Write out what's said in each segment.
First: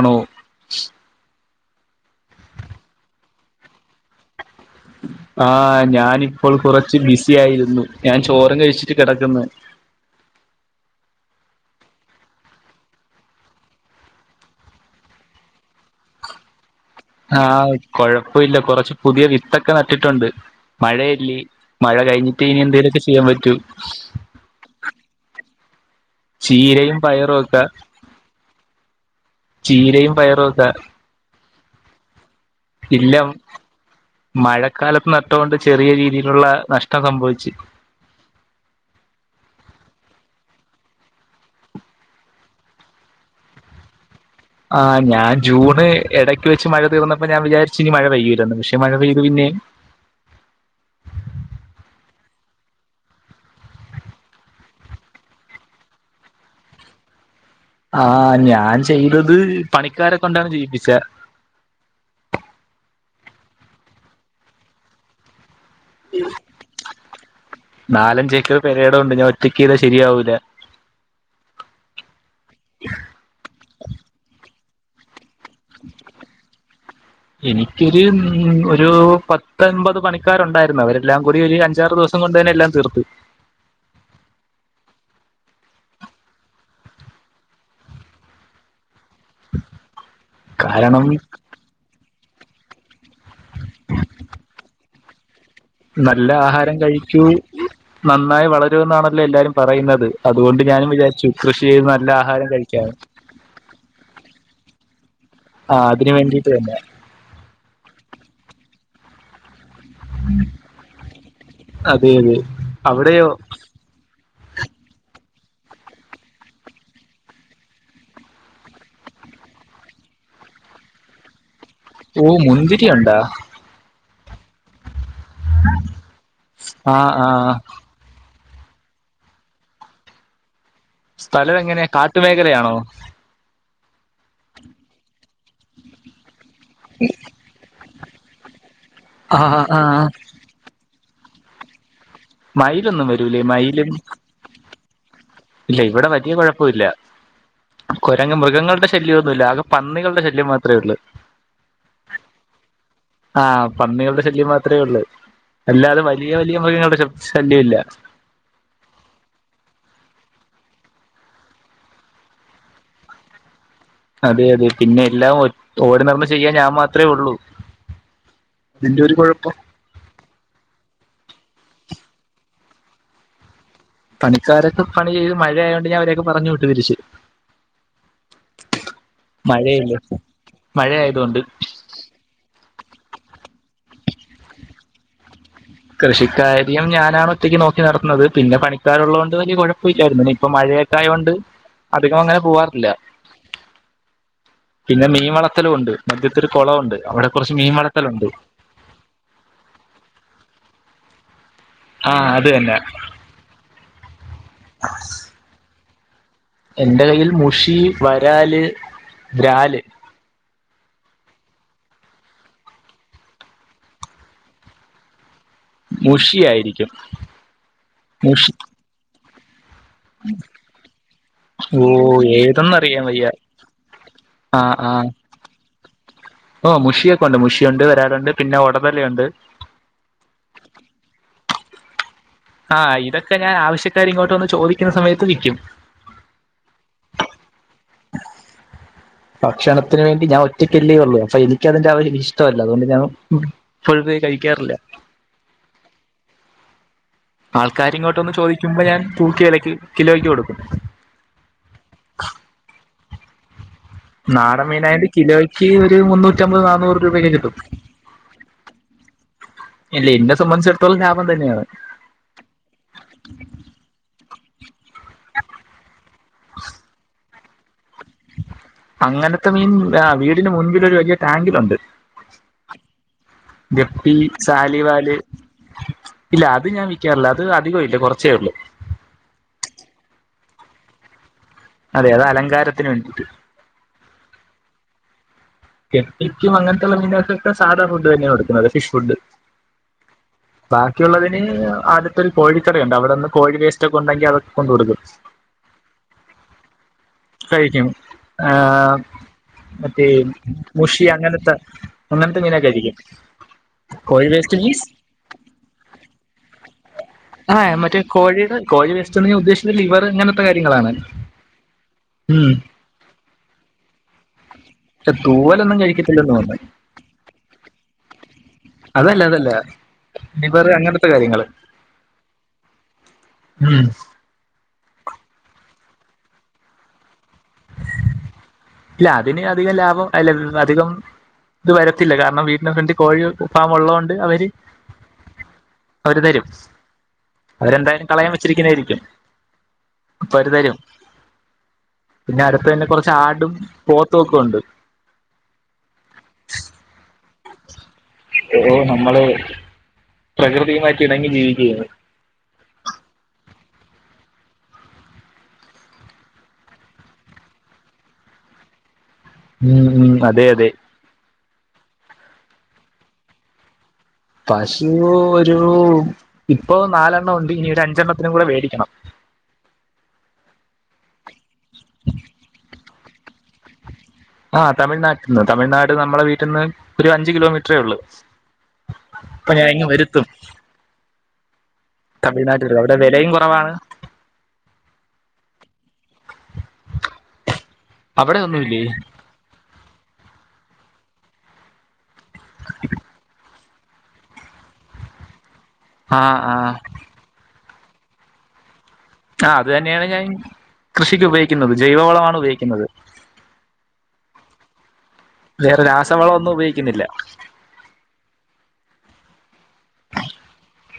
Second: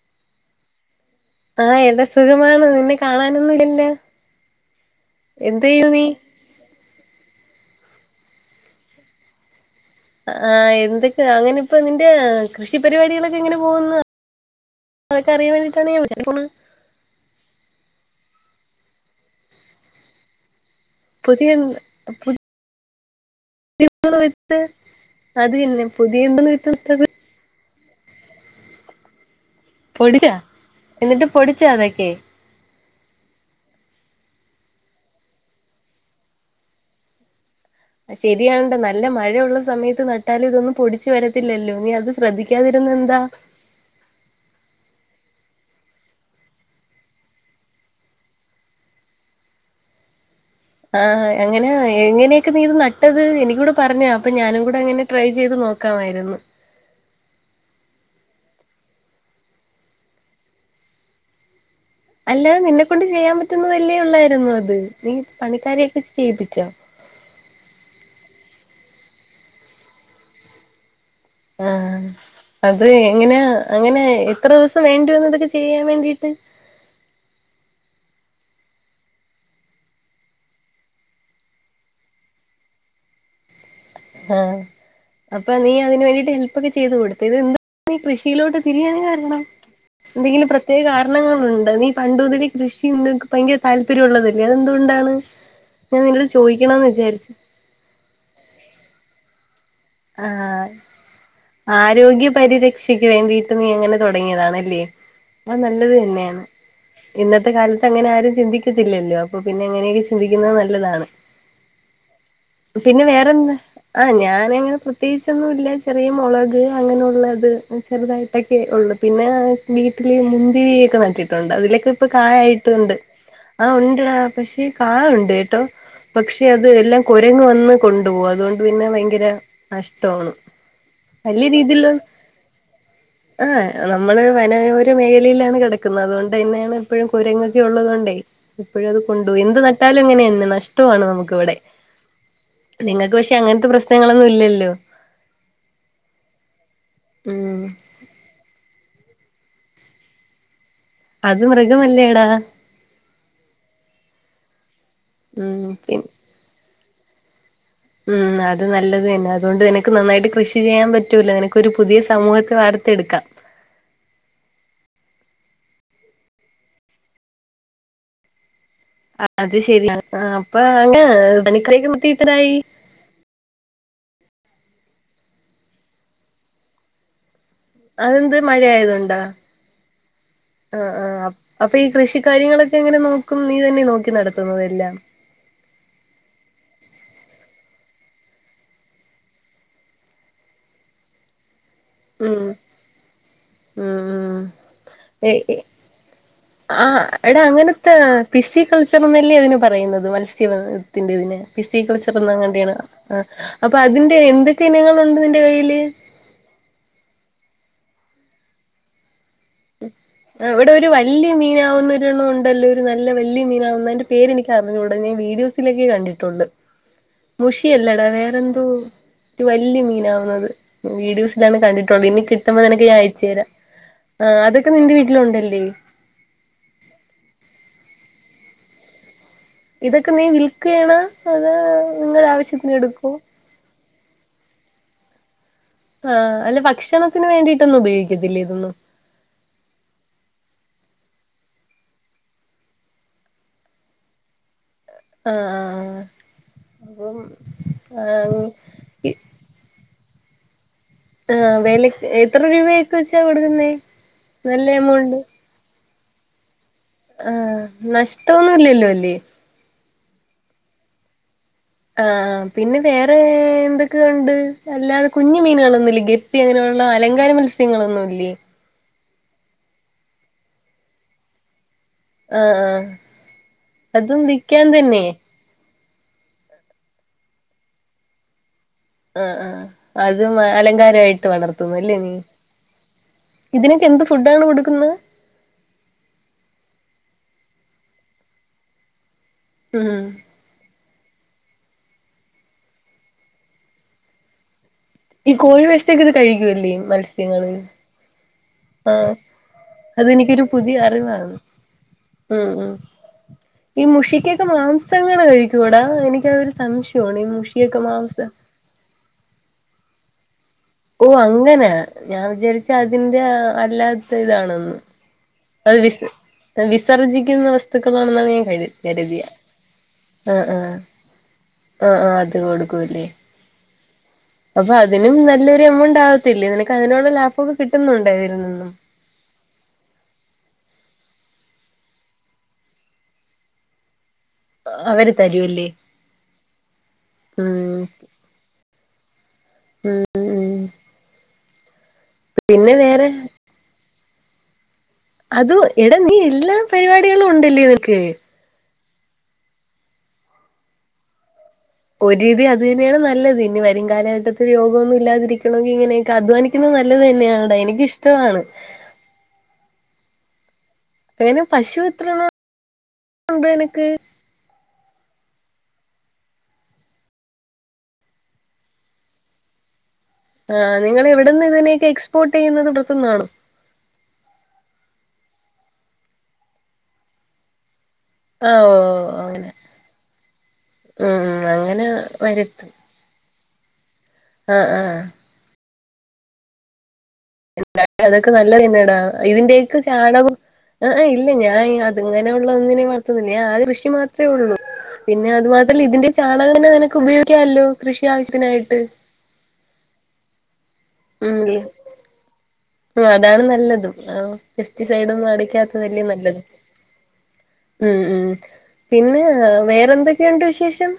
അണോ ആഹ് ഏതാ സുഖമാണോ നിന്നെ കാണാനൊന്നുല്ലല്ലോ ആഹ് ഞാനിപ്പോൾ കുറച്ച് ബിസി ആയിരുന്നു ഞാൻ ചോറും കഴിച്ചിട്ട് കിടക്കുന്നു ആഹ് എന്തൊക്കെ അങ്ങന ഇപ്പൊ നിന്റെ കൃഷി പരിപാടികളൊക്കെ എങ്ങനെ പോകുന്നു അതൊക്കെ അറിയാൻ വേണ്ടിട്ടാണ് ഞാൻ [unintelligible] ആഹ് കൊഴപ്പല്ല കൊറച്ച് പുതിയ വിത്തൊക്കെ നട്ടിട്ടുണ്ട് മഴയല്ലി പുതിയ മഴ കഴിഞ്ഞിട്ട് ഇനി എന്തേലുമൊക്കെ ചെയ്യാൻ പ [unintelligible] അതന്നെ ചീരയും പയറും ഒക്കെ ചീരയും പൊടിച്ചാ പയറും ഒക്കെ എന്നിട്ട് പൊടിച്ചാ അതൊക്കെ ഇല്ല മഴക്കാലത്ത് നട്ടൊണ്ട് ചെറിയ രീതിയിലുള്ള നഷ്ടം സംഭവിച്ചു ശരിയണട നല്ല മഴയുള്ള സമയത്ത് നട്ടാല് ഇതൊന്നും പൊടിച്ച് വരത്തില്ലല്ലോ നീ അത് ശ്രദ്ധിക്കാതിരി എന്താ ആ ഞാൻ ജൂണ് ഇടയ്ക്ക് വെച്ച് മഴ തീർന്നപ്പോ ഞാൻ വിചാരിച്ച് ഇനി മഴ പെയ്യുലന്നു പക്ഷെ മഴ പെയ്തു പിന്നെ ഉം ഉ ആഹ് അങ്ങനാ എങ്ങനെയൊക്കെ നീത് നട്ടത് എനികൂടെ പറഞ്ഞു താ അപ്പൊ ഞാനും കൂടെ അങ്ങനെ ട്രൈ ചെയ്ത് നോ നോക്കാമായിരുന്നു ആഹ് ഞാൻ ചെയ്തത് പണിക്കാരെ കൊണ്ടാണ് ചെയ്യിപ്പിചേ അല്ലാതെ നിന്നെ കൊണ്ട് ചെയ്യാൻ പറ്റുന്നതല്ലേ ഉള്ളായിരുന്നു അത് നീ പണി ക്കാരെ [unintelligible] ചെയ്യിപ്പിച്ചോ പേരെടം ഉണ്ട് ഞാൻ ഒറ്റക്ക് ചെയ്ത ശെ ആ അത് എങ്ങനെ അങ്ങനെ എത്ര ദിവസ വേണ്ടി വന്നു ഇതൊക്കെ ചെയ്യാൻ വേണ്ടിട്ട് ഉം ഒരു പത്തൊൻപത് പണിക്കാരു ഉണ്ടായിരുന്നു അവരെല്ലാം കൂടി ഒരു അഞ്ചാറ് ദിവസം കൊണ്ട് തന്നെ എല്ലാം തീർത്തു ആഹ് അപ്പൊ നീ അതിന് വേണ്ടീട്ട് ഹെൽപ്പൊക്കെ ചെയ്ത് കൊടുത്ത് ഇത് എന്താ നീ കൃഷിയിലോട്ട് തിരിയാൻ കാരണ രണം എന്തെങ്കിലും പ്രത്യേക കാരണം കാരണങ്ങളുണ്ട് നീ പണ്ടു മുതലെ കൃഷി [unintelligible] ഭയങ്കര താല്പര്യം ഉള്ളതല്ലേ അതെന്തുകൊണ്ടാണ്? ഞാൻ നിന്നോട് നല്ല ആഹാരം ചോദിക്കണന്ന് കഴിക്കൂ വിചാരിച്ചു നന്നായി വളരൂ എന്നാണല്ലോ എല്ലാരും പറയുന്നത് അതുകൊണ്ട് ആഹ് ഞാനും വിചാരിച്ചു കൃഷി ചെയ്ത് നല്ല ആരോഗ്യ ആഹാരം കഴിക്കാന്ന് പരിരക്ഷയ്ക്ക് വേണ്ടിയിട്ട് നീ അങ്ങനെ തുടങ്ങിയതാണല്ലേ അത് നല്ലത് തന്നെയാണ് ഇന്നത്തെ കാലത്ത് അങ്ങനെ ആരും ചിന്തിക്കത്തില്ലല്ലോ അപ്പൊ പിൻ പിന്നെ അങ്ങനെയൊക്കെ ചിന്തിക്കുന്നെ നല്ലതാണ് അതെ അതെ പിന്നെ അവിടെയോ വേറെന്താ ആഹ് ഞാന് ഇങ്ങനെ പ്രത്യേകിച്ചൊന്നുല്ല ചെറിയ മുളക് അങ്ങനൊള്ളത് ചെറുതായിട്ടൊക്കെ ഒള്ളൂ പിന്നെ വീിൽ പിന്നെ മുന്തിരി ഒക്കെ നട്ടിട്ടൊണ്ട് അതിലെ ത്പ്പൊ ഓ മുന്തിരി കായായിട്ടുണ്ട് ഉണ്ടാ ആ ഉണ്ട്ടാ പക്ഷേ കായുണ്ട് കേട്ടോ പക്ഷെ അത് ആ എല്ലാം ആ കുരങ്ങങ് വന്ന് കൊണ്ടുപോക അതുകൊണ്ട് പിന്നെ ഭയങ്കര നഷ്ട്ടോണ് സ്ഥലം എങ്ങനെയാ കാട്ടുമേഖലയാണോ ആഹ് നമ്മള് വനയോര മേഖലയിലാണ് കെടക്കുന്നത് അതുകൊണ്ട് തന്നെയാണ് ഇപ്പൊഴും കുരങ്ങൊക്കെ ഒള്ളത് കൊണ്ടേ എപ്പൊഴു അത് കൊണ്ടു പോയി ആ എന്ത് ആ നട്ടാലും അങ്ങനേണ് നഷ്ടമാണ് നമുക്കിവിടെ മയിലൊന്നും നിങ്ങക്ക് പക്ഷെ വരൂലേ അങ്ങനത്തെ പ്രശ്നങ്ങളൊന്നും ഇല്ലല്ലോ ഇല്ലേയ് ഇവിടെ വലിയ കുഴപ്പവില്ല ഉം കൊരങ്ങ മൃഗങ്ങളുടെ ശല്യമൊന്നുമില്ല ആകെ പന്നികളുടെ ശല്യം മാ അത് മൃഗമല്ലേടാ ആ പന്നികളുടെ ശല്യം മാത്രേ ഒള്ളൂ ഉം പിൻ അല്ലാതെ വലിയ വലിയ മൃഗങ്ങളുടെ ശല്യം ഇല്ല ഉം അത് നല്ലത് തന്നെ അതുകൊണ്ട് നിനക്ക് നന്നായിട്ട് കൃഷി ചെയ്യാൻ പറ്റൂല നിനക്കൊരു പുതിയ സമൂഹത്തെ വാർത്തെടുക്കാം അതെയതെ പിന്നെ എല്ലാ ഓടി നടന്ന് ചെയ്യാൻ ഞാൻ മാത്രേ ഒള്ളൂ ആ അത് ശരിയാണ് അപ്പ അങ്ങനെ തനി കയിലുമുത്തീത്തതായി പണിക്കാരൊക്കെ പണി ചെയ്ത് മഴയായതോണ്ട് ഞാൻ അവരെയൊക്കെ പറഞ്ഞു വിട്ടു പിരിച്ചു അതെന്ത് മഴയായതൊണ്ടോ? മഴയല്ലേ അ ആ മഴയായതുകൊണ്ട് അപ്പൊ ഈ കൃഷി കാര്യങ്ങളൊക്കെ എങ്ങനെ നോക്കും നീ തന്നെ നോ ക്കി നടത്തുന്നതെല്ലാം കൃഷിക്കാര്യം ഞാനാണ് ഒറ്റയ്ക്ക് നോക്കി നടത്തുന്നത് പിന്നെ പണിക്കാരുള്ളതുകൊണ്ട് വലിയ കുഴപ്പവില്ലായിരുന്നു ഇപ്പൊ മഴ ഏട്ടായോണ്ട് അധികം ഉം അങ്ങനെ പോവാറില്ല പിന്നെ മീൻ എ ഇ വളർത്തലും ഉണ്ട് മധ്യത്തൊരു ആ കുളമുണ്ട് അവിടെ എടാ കുറച്ച് മീൻ അങ്ങനത്തെ വളർത്തലുണ്ട് ഫിസി കൾച്ചർന്നല്ലേ അതിന് പറ പറയുന്നത് മത്സ്യ ബന്ധനത്തിന്റെ ഇതിന് ഫിസികൾച്ചർ ആഹ് എന്ന അത് തന്നെ അങ്ങന്നെ അപ്പൊ അതിന്റെ എന്തൊക്കെ ഇനങ്ങളുണ്ട് നിന്റെ കയ്യില് എന്റെ കയ്യിൽ മുഷി വരാല് ബ്രാല് ഇവിടെ ഒരു വലിയ മീനാവുന്ന ഒണ്ണം ഉണ്ടല്ലോ ഒരു നല്ല വലിയ മീനാവുന്ന അയിന്റെ പേരെ എനിക്ക് അറിഞ്ഞുകൂടെ ഞാൻ വീഡിയോസ് മുഷി കണ്ടിട്ടുണ്ട് ആയിരിക്കും മുഷി അല്ലടാ മുഷി വേറെന്തോ വല് മീനാവുന്നത് വീഡിയോസിലാണ് ഓ കണ്ടിട്ടുള്ളൂ ഇനി കിട്ടുമ്പോ നിനക്ക് ഞാൻ ഏതെന്നറിയാൻ അയച്ചു വയ്യ തരാം ആ അതൊക്കെ നിന്റെ വീട്ടിലുണ്ടല്ലേ ഓ മുഷിയൊക്കെ ഉണ്ട് മുഷിയ ഉണ്ട് വരാറുണ്ട് പിന്നെ ഉടതലുണ്ട് ഇതൊക്കെ നീ വിൽക്കുകയാണോ അതോ നിങ്ങളുടെ ആവശ്യത്തിന് എടുക്കു ട്ടുകാരെ ഇങ്ങോട്ട് ചോദിക്കുന്നസമയത്ത് വിൽക്കും ആഹ് അല്ല ഭക്ഷണത്തിന് വേണ്ടിട്ടൊന്നും ഉപയോഗിക്കത്തില്ലേ ഇതൊന്നും ഭക്ഷണത്തിന് വേണ്ടി ഞാൻ ഒറ്റക്കല്ലേ ഉള്ളു അപ്പൊ എനിക്കതിന്റെ ആ ഒരു ഇഷ്ട്ടല്ല അതുകൊണ്ട് ഞാൻ ഫുൾ കഴിക്കാറില്ല ആഹ് ആഹ് ആഹ് അപ്പം ആൾക്കാരിങ്ങോട്ടന്ന് ചോദിക്കുമ്പോ ഞാൻ തൂക്കി വിലക്ക് കിലോയ്ക്ക് കൊടുക്കും ആ വെലക്ക് എത്ര രൂപ ഒക്കെ വെച്ചാ കൊടുക്കുന്നേ നല്ല നാടമീനായി കിലോയ്ക്ക് ഒരു മുന്നൂറ്റിമ്പത് നാന്ന് ആ നഷ്ട്ടൊന്നും ഇല്ലല്ലോ അല്ലേ ഇല്ല എന്നെ സംബന്ധിച്ചിടത്തോളം ലാഭം തന്നെയാണ് ആ പിന്നെ വേറെ എന്തൊക്കെ ഉണ്ട് അല്ലാതെ കുഞ്ഞു മീനേളൊന്നൂല്ലേ ഗ പ്പി അങ്ങനെയുള്ള അലങ്കാര മത്സ്യങ്ങളൊന്നുംല്ലേ അങ്ങനത്തെ മീൻ ആ വീടിന് മുൻപില് ഒരു വലിയ ടാങ്കിലുണ്ട് ആഹ് ആഹ് ഗപ്പി, അതും വിൽക്കാൻ സാലി തന്നെ വാല് ഇല്ല അത് ഞാൻ വിക്കാറില്ല അത് അധികം ഇല്ല കുറച്ചേള്ളൂ ആ ആ അത് അലങ്കാരായിട്ട് വളർത്ത ല്ലേ അതെ നീ അത് അലങ്കാരത്തിന് വേണ്ടിട്ട് ഇതിനൊക്കെ എന്ത് ഫുഡാണ് കൊടുക്കുന്നെ ഗപ്പിക്കും അങ്ങനെത്തെ ഉള്ള മീനുകൾക്കൊക്കെ സാധാ ഫുഡ് തന്നെയാ കൊടുക്കുന്നെ ഫിഷ് ഫുഡ് ഉം ബാക്കിയുള്ളത് പിന്നെ ആടുത്തൊരു കോഴിക്കടയുണ്ട് അവിടെന്ന് കോഴി വേസ്റ്റ് ഒക്കെ ഉണ്ടെങ്കിൽ അത് ഈ കോഴി വേസ്റ്റ്ക്കെ ഇത് കഴിക്കുവല്ലേ മത്സ്യങ്ങള് കഴിക്കും ആ മറ്റേ അതെനിക്കൊരു പുതിയ മുഷി അറിവാണ് അങ്ങനത്തെ അങ്ങനത്തെ ഉം മീനൊക്കെ ഉം കഴിക്കും ഈ കോഴി മുഷിക്കൊക്കെ വേസ്റ്റ് മീൻസ് മാംസങ്ങള് കഴിക്കൂടാ എനിക്കതൊരു സം ശയാണ് ഈ ആ മുഷിയൊക്കെ മറ്റേ മാംസ കോഴിയുടെ കോഴി വേസ്റ്റ് എന്ന് ഞാൻ ഉദ്ദേശിച്ചത് ലിവർ അങ്ങനത്തെ കാര്യങ്ങളാണ് ഓ അങ്ങനെ ഞാൻ ഉം വിചാരിച്ച് അതിന്റെ അല്ലാത്ത ഇതാണെന്ന് അത് തൂവലൊന്നും വിസ കഴിക്കത്തില്ലെന്ന് തോന്നുന്നു വിസർജിക്കുന്ന വസ്തുക്കളാണന്ന കര് അതല്ല കരുതിയെ അതല്ല ആ ആ ലിവർ അങ്ങനത്തെ കാര്യങ്ങള് ആ ആ അത് കൊടുക്കുംല്ലേ ഉം പക്ഷെ അതിനും നല്ലൊരു എമൗണ്ട് ആവത്തില്ലേ നിനക്ക് അതിനുള്ള ലാഭമൊക്കെ കിട്ടുന്നുണ്ടോ അതിൽ നിന്നും ഇല്ല അതിന് അധികം ലാഭം അല്ല അധികം ഇത് വരത്തില്ല കാരണം വീടിന്റെ ഫ്രന്റി കോഴി ഫാർമുള്ളത് കൊണ്ട് അവര് അവര് തരുവല്ലേ അവര് തരും ഉം അവരെന്തായാലും കളയാൻ വെച്ചിരിക്കുന്നായിരിക്കാം ഉം മ് പിന്നെ അടുത്ത് തന്നെ കൊറച്ച് ആടും പോത്തൊക്കെ ഉണ്ട് അത് എട [unintelligible] എല്ലാ പരിപാടികളും ഉണ്ടല്ലേ നിനക്ക് ഓ നമ്മള് പ്രകൃതിയുമായിട്ട് ഇണങ്ങി ജീവി ഒരു രീതി അത് തന്നെയാണ് നല്ലത് ഇനി വ രും കാലഘട്ടത്തിൽ രോഗമൊന്നും ഇല്ലാതിരിക്കണമെങ്കി ഇങ്ങനെയൊക്കെ അധ്വാനിക്കുന്നത് നല്ലത് തന്നെയാണ് ഡാ എനിക്കിഷ്ടമാണ് ഉം ഉം അതെ അതെ എങ്ങനെ പശു എത്രണംണ്ട് എനക്ക് പശു ഒരു ഇപ്പ നാലെണ്ണം ഉണ്ട് ഇനി ഒരു അഞ്ചെണ്ണത്തിനും കൂടെ വേടിക്കണം ആ നിങ്ങള് എവിടന്ന് ഇതിനെയൊക്കെ എക്സ്പോർട്ട് ചെയ്യുന്നത് ഗൾഫ്ന്നാണോ ആ തമിഴ്നാട്ട് ന്ന് തമിഴ്നാട് നമ്മുടെ വീട്ടിൽ നിന്ന് ഒരു അഞ്ച് കിലോമീറ്ററേ ഉള്ളൂ ആ ഓ അങ്ങനെ അപ്പൊ ഞാൻ ഇങ്ങ് മ് മ് അങ്ങനെ വരുത്തും തമിഴ്നാട്ടിവരും അവിടെ വിലയും കുറവാണ് ആ ആ എന്ത അതൊക്കെ അവിടെ നല്ലത് ഒന്നുമില്ലേ തന്നെയെടാ ഇതിന്റെയൊക്കെ ചാണകം ഇല്ല ഞാൻ അങ്ങനെ ഉള്ള ഒന്നിനേം വളർത്തുന്നില്ല. ആ കൃഷി മാത്രേ ഉള്ളൂ പിന്നെ അതുമാ ല്ല ഇതിന്റെ ആഹ് ചാണകം തന്നെ ആഹ് നിനക്ക് ഉപയോഗിക്കാമല്ലോ കൃഷി ആവശ്യത്തിനായിട്ട് ആ അത് തന്നെയാണ് ഞാൻ- കൃഷിക്ക് ഉം ഉപയോഗിക്കുന്നത് ജൈവവളമാണ് ഉപയോഗിക്കുന്നത്. സൈഡ് ഒന്നും വേറെ അടിക്കാത്തതല്ലേ രാസവളം നല്ലത് ഒന്നും ഉപയോഗിക്കുന്നില്ല ഉം ഉം പിന്നെ വേറെന്തൊക്കെയുണ്ട് വിശേഷം?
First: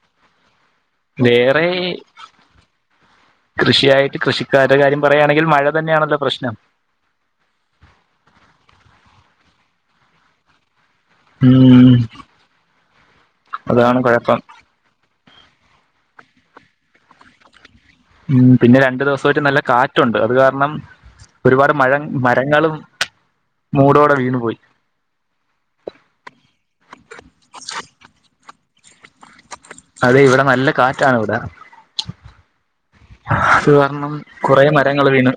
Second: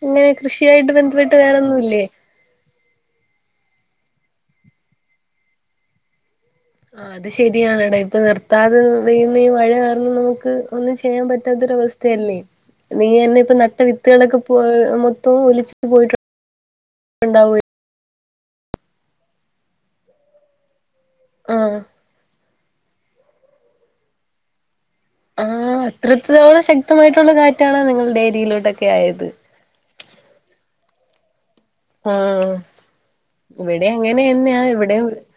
പിന്നെ കൃഷി- കൃഷിയായിട്ടു ബന്ധപ്പെട്ട് വേറെ വേണൊന്നുമില്ലേ? കൃഷിക്കാരെ കാര്യം പറയാണെങ്കിൽ മഴ തന്നെയാണല്ലെ പ്രശ്നം.. ആ അത് ശരിയാണടാ ഇപ്പൊ നിർത്താതെ വെയ്യുന്ന ഈ മഴ കാരണം നമുക്ക്- ഒന്നും ചെയ്യാൻ ഉം പറ്റാത്തൊരവസ്ഥയല്ലേ നീ എന്നെ ഇപ്പ നട്ട അതാണ് വിത്തുകളൊക്കെ കുഴപ്പം പോ- ഒ ഒലിചിട്ട് പോയിട്ടുണ്ടാവ ഉം പിന്നെ രണ്ടു ദിവസായിട്ടു നല്ല കാറ്റുണ്ട് അത് കാരണം ഒരുപാട് ആഹ് മഴ മരങ്ങളും മൂടോടെ വീണ് പോയി ആഹ് അത്രത്തോളം എന്തൊക്കെ ആയത് അതെ ഇവിടെ നല്ല കാറ്റാണ് ഇവിടെ ആഹ അത് ഇവിടെ കാരണം അങ്ങനെന്നെയ കുറെ ഇവിടെ മരങ്ങൾ വീണ്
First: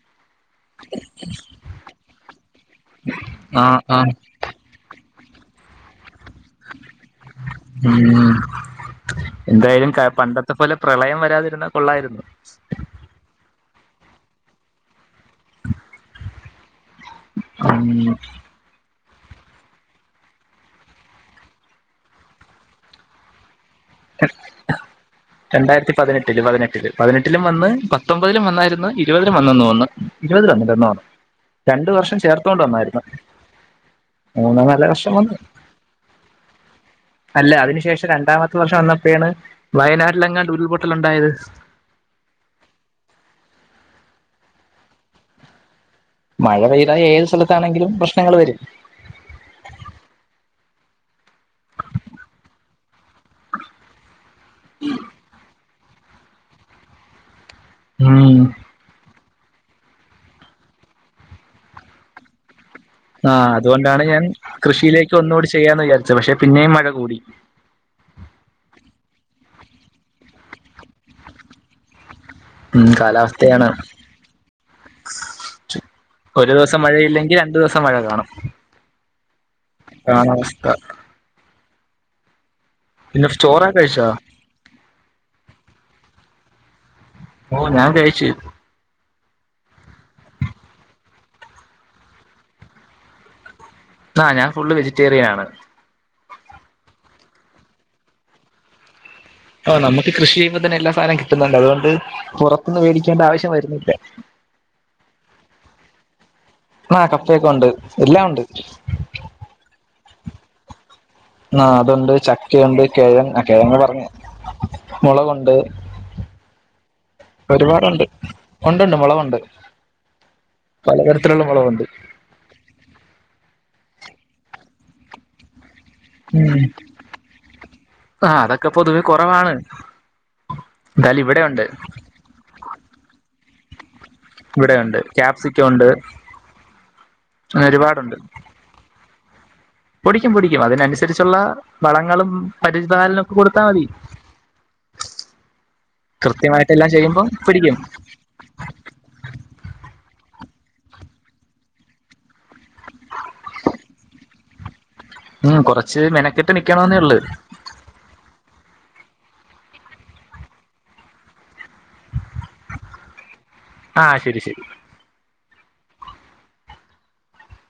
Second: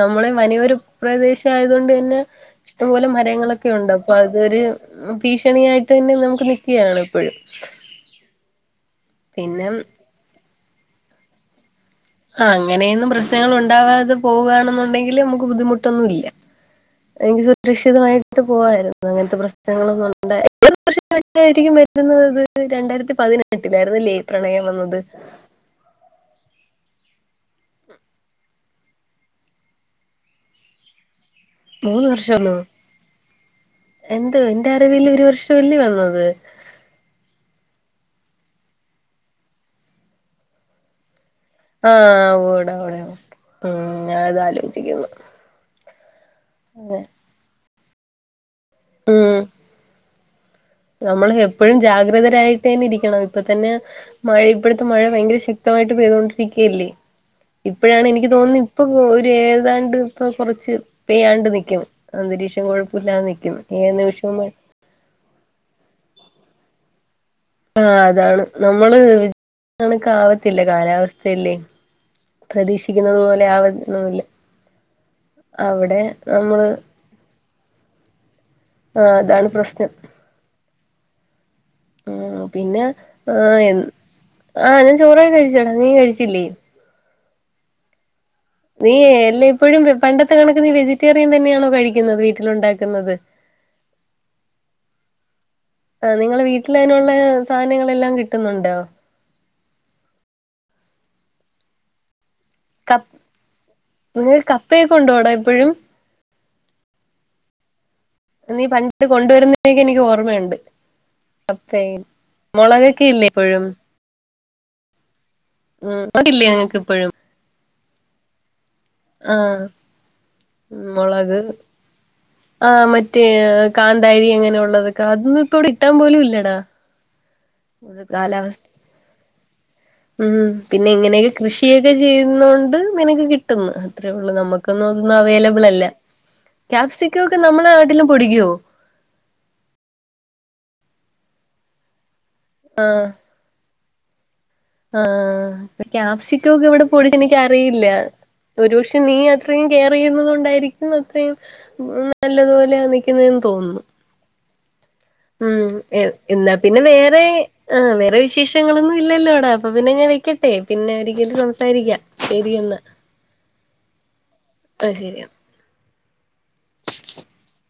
നമ്മള വനയൊരു പ്രദേശ ആയത് കൊണ്ട് തന്നെ ഇഷ്ടംപോലെ മരങ്ങളൊക്കെ ആഹ് ഉണ്ട് അപ്പൊ ആഹ് അതൊരു ഭീഷണി യായിട്ടു തന്നെ നില് - ഉം പിന്നെ എന്തായാലും ക പണ്ട - ഇ പോലെ പ്രളയം വരാതിരുന്ന ആ അങ്ങനെയൊന്നും പ്രശ്നങ്ങൾ ഉണ്ടാവാതെ പോവുകയാണെന്നുണ്ടെങ്കില് നമുക്ക് ബുദ്ധിമുട്ടൊന്നും ഇല്ല. എങ്കിൽ ഉം സുരക്ഷിതമായിട്ട് പോവായിരുന്നു അങ്ങനത്തെ പ്രശ്നങ്ങളൊന്നും [unintelligible] വരുന്നത് രണ്ടായിരത്തിതിനപതി വീട്ടിലായിരുന്നല്ലേ പ്രളയം വന്നത്..? രണ്ടായിരത്തി പതിനെട്ടില് പതിനെട്ടിലും വന്ന് പത്തൊമ്പതിലും വന്നായിരുന്നു. ന്ന് ഇരുപതിന് വന്നൂന്ന് തോന്നുന്നു ഇരുപതിന്ന് രണ്ടു വർഷം ചേർത്തോണ്ട് വന്നായിരുന്നു. എന്ത്‌ മൂന്നോ എന്റെ നാലോ അറിവിൽ ഒരു വന്നു വർഷം അല്ലെ വന്നത് അല്ല അതിനു ശേഷം രണ്ടാമത്തെ വർഷം വന്നപ്പോഴാണ് വയനാട്ടിൽ അങ്ങാണ്ട് ഉരുൾപൊട്ടൽ ഉണ്ടായത് ആഹ ഓട ടെ ഉം ഞ അതാലോചിക്കുന്നു മഴ പെയത ഏത് സ്ഥലത്താണെങ്കിലും പ്രശ്നങ്ങൾ വരും. മ്മ് നമ്മൾ എപ്പോഴും ജാഗ്രതരായിട്ട് തന്നെ ഇരിക്കണം ഇപ്പ തന്നെ മഴ ഇപ്പോഴത്തെ മഴ ഭയങ്കര ശ, ശക്തമായിട്ട് പെയ്തൊണ്ടിരിക്കുകയല്ലേ ഇപ്പോഴാണ് എനിക്ക് ഉം തോന്നുന്നത് ഇപ്പൊ ഏതാണ്ട് ഇപ്പോ കുറച്ച് പെയ്യാണ്ട് നിക്കും അന്തരീക്ഷം- കുഴപ്പമില്ലാതെ ആഹ നിക്കും ഏത് അതുകൊണ്ടാണ് ഞാൻ നിമിഷവും കൃഷിയിലേക്ക് ഒന്നുകൂടി ചെയ്യാന്ന് വിചാരിച്ചത് പക്ഷെ പിന്നെയും മഴ കൂടി. ആഹ അതാണ് നമ്മള് വിച - ണക്ക ആാവത്തില്ല കാലാവസ്ഥല്ലേ ഉം കാലാവസ്ഥയാണ്. അവിടെ ഒരു നമ്മള് ദിവസം മഴയില്ലെങ്കിൽ രണ്ടു ദിവസം മഴ കാണും. ആഹ അതാണ് പ്രശ്നം അതാണ് അവസ്ഥ ഉം പിന്നെ പിന്നെ ആ ചോറൊക്കെ കഴിച്ചോ ആ ഞാൻ ചോറെ കഴിച്ചുടാ നീ കഴിച്ചില്ലേ? ഓ ഞാൻ കഴിച്ചു. നീ എല്ലാ ഇപ്പോഴും പണ്ടത്തെ കണക്ക് നീ വെജിറ്റേറിയൻ തന്നെയാണോ കഴിക്കുന്നത് വീട്ടിലുണ്ടാക്കുന്നത്? [unintelligible] ആ ഞാൻ ഫുള് വെജിറ്റേറിയൻ ആണ്. നിങ്ങള വീട്ടിൽ അതിനുള്ള സാധനങ്ങളെല്ലാം കിട്ടുന്നുണ്ടോ? ഓ നമുക്ക് കൃഷി ചെയ്യുമ്പോൾ തന്നെ എല്ലാസാധനം കിട്ടുന്നുണ്ട് അതുകൊണ്ട്- പുറത്തുന്ന് ക വേടിക്കേണ്ട ആവശ്യം വരുന്നില്ല. നിങ്ങക്ക് കപ്പയൊക്കെ ഉണ്ടോടാ ഇപ്പോഴും ആ കപ്പയൊക്കെണ്ട് നീ പണ്ട് കൊണ്ടുവരുന്നതിനെ എനിക്ക് ഓർമ്മയുണ്ട്. ആ കപ്പയും അതുണ്ട് ചക്കയുണ്ട് മുളകൊക്കെ കിഴ ഇല്ലേ ആ ഇപ്പോഴും കിഴങ്ങ് പറഞ്ഞ് മുളകുണ്ട്. ഉ - ല്ലേ ങ്ങക്ക് ഇപ്പോഴും ഉണ്ട് ഉണ്ട് മുളകുണ്ട്. ഉ മുളക് പലതരത്തിലുള്ള മുളകുണ്ട് ആ മറ്റേ കാന്താരി എങ്ങനെ ഉള്ളത് അതൊന്നും ഇത്തടെ ഇട്ടാൻ പോലും ഇല്ലടാ ഉം ആ കാലാവസ്ഥ അതൊക്കെ പൊതുവെ കുറവാണ് ഉം പിന്നെ എന്തായാലും ഇങ്ങനെയൊക്കെ ഇവിടെയുണ്ട് കൃഷിയൊക്കെ ചെയ്യുന്നൊണ്ട് നിനക്ക് കിട്ടന്ന് അത്രേ ഉള്ളൂ നമ്മുക്കൊന്നും ഇവിടെയുണ്ട് ഒന്നും ക്യാപ്സിക്കം അവൈലബിൾ അല്ല ഉണ്ട് കായാപ്സിക്കോ ഒക്കെ അങ്ങനെ നമ്മളെ നാട്ടിലും പുടിക്കൊ? പുടിക്കും പുടിക്കും.., അതിനനുസരിച്ചുള്ള വളങ്ങളും പരിചിധാലനും ഒക്കെ കൊടുത്താൽ മതി. ആഹൊ കാക്യാപ്സിക്കോ ഒക്കെ ഇവിടെ കൃത്യമായിട്ടെല്ലാം പൊടി [unintelligible] ചെയ്യുമ്പം എനിിക്ക പിടിക്കും അറിയില്ല ഒരുപക്ഷെ നീ അത്രയും കെയർ ചെയ്യുന്നതുണ്ടായിരിക്കും. അത്രയും നല്ലതുപോലെയാ നിക്കുന്നെന്ന് തോന്നുന്നു. ഉം കുറച്ച് എന്നാ മെനക്കെട്ട് പിന്നെ നിക്കണോന്നേ ഉള്ളൂ വേറെ ആ [inaudible] ങ്ങളന്ന ഇല്ലല്ലോട അപ്പ പിന്നെ ഞെ വെക്കട്ടെ പിന്നെ ഒരിക്കൽ [unintelligible] രിക്കാം ശരിക്കന്ന് ആ ശരി ശരി അ ശരിയാ. [inaudible]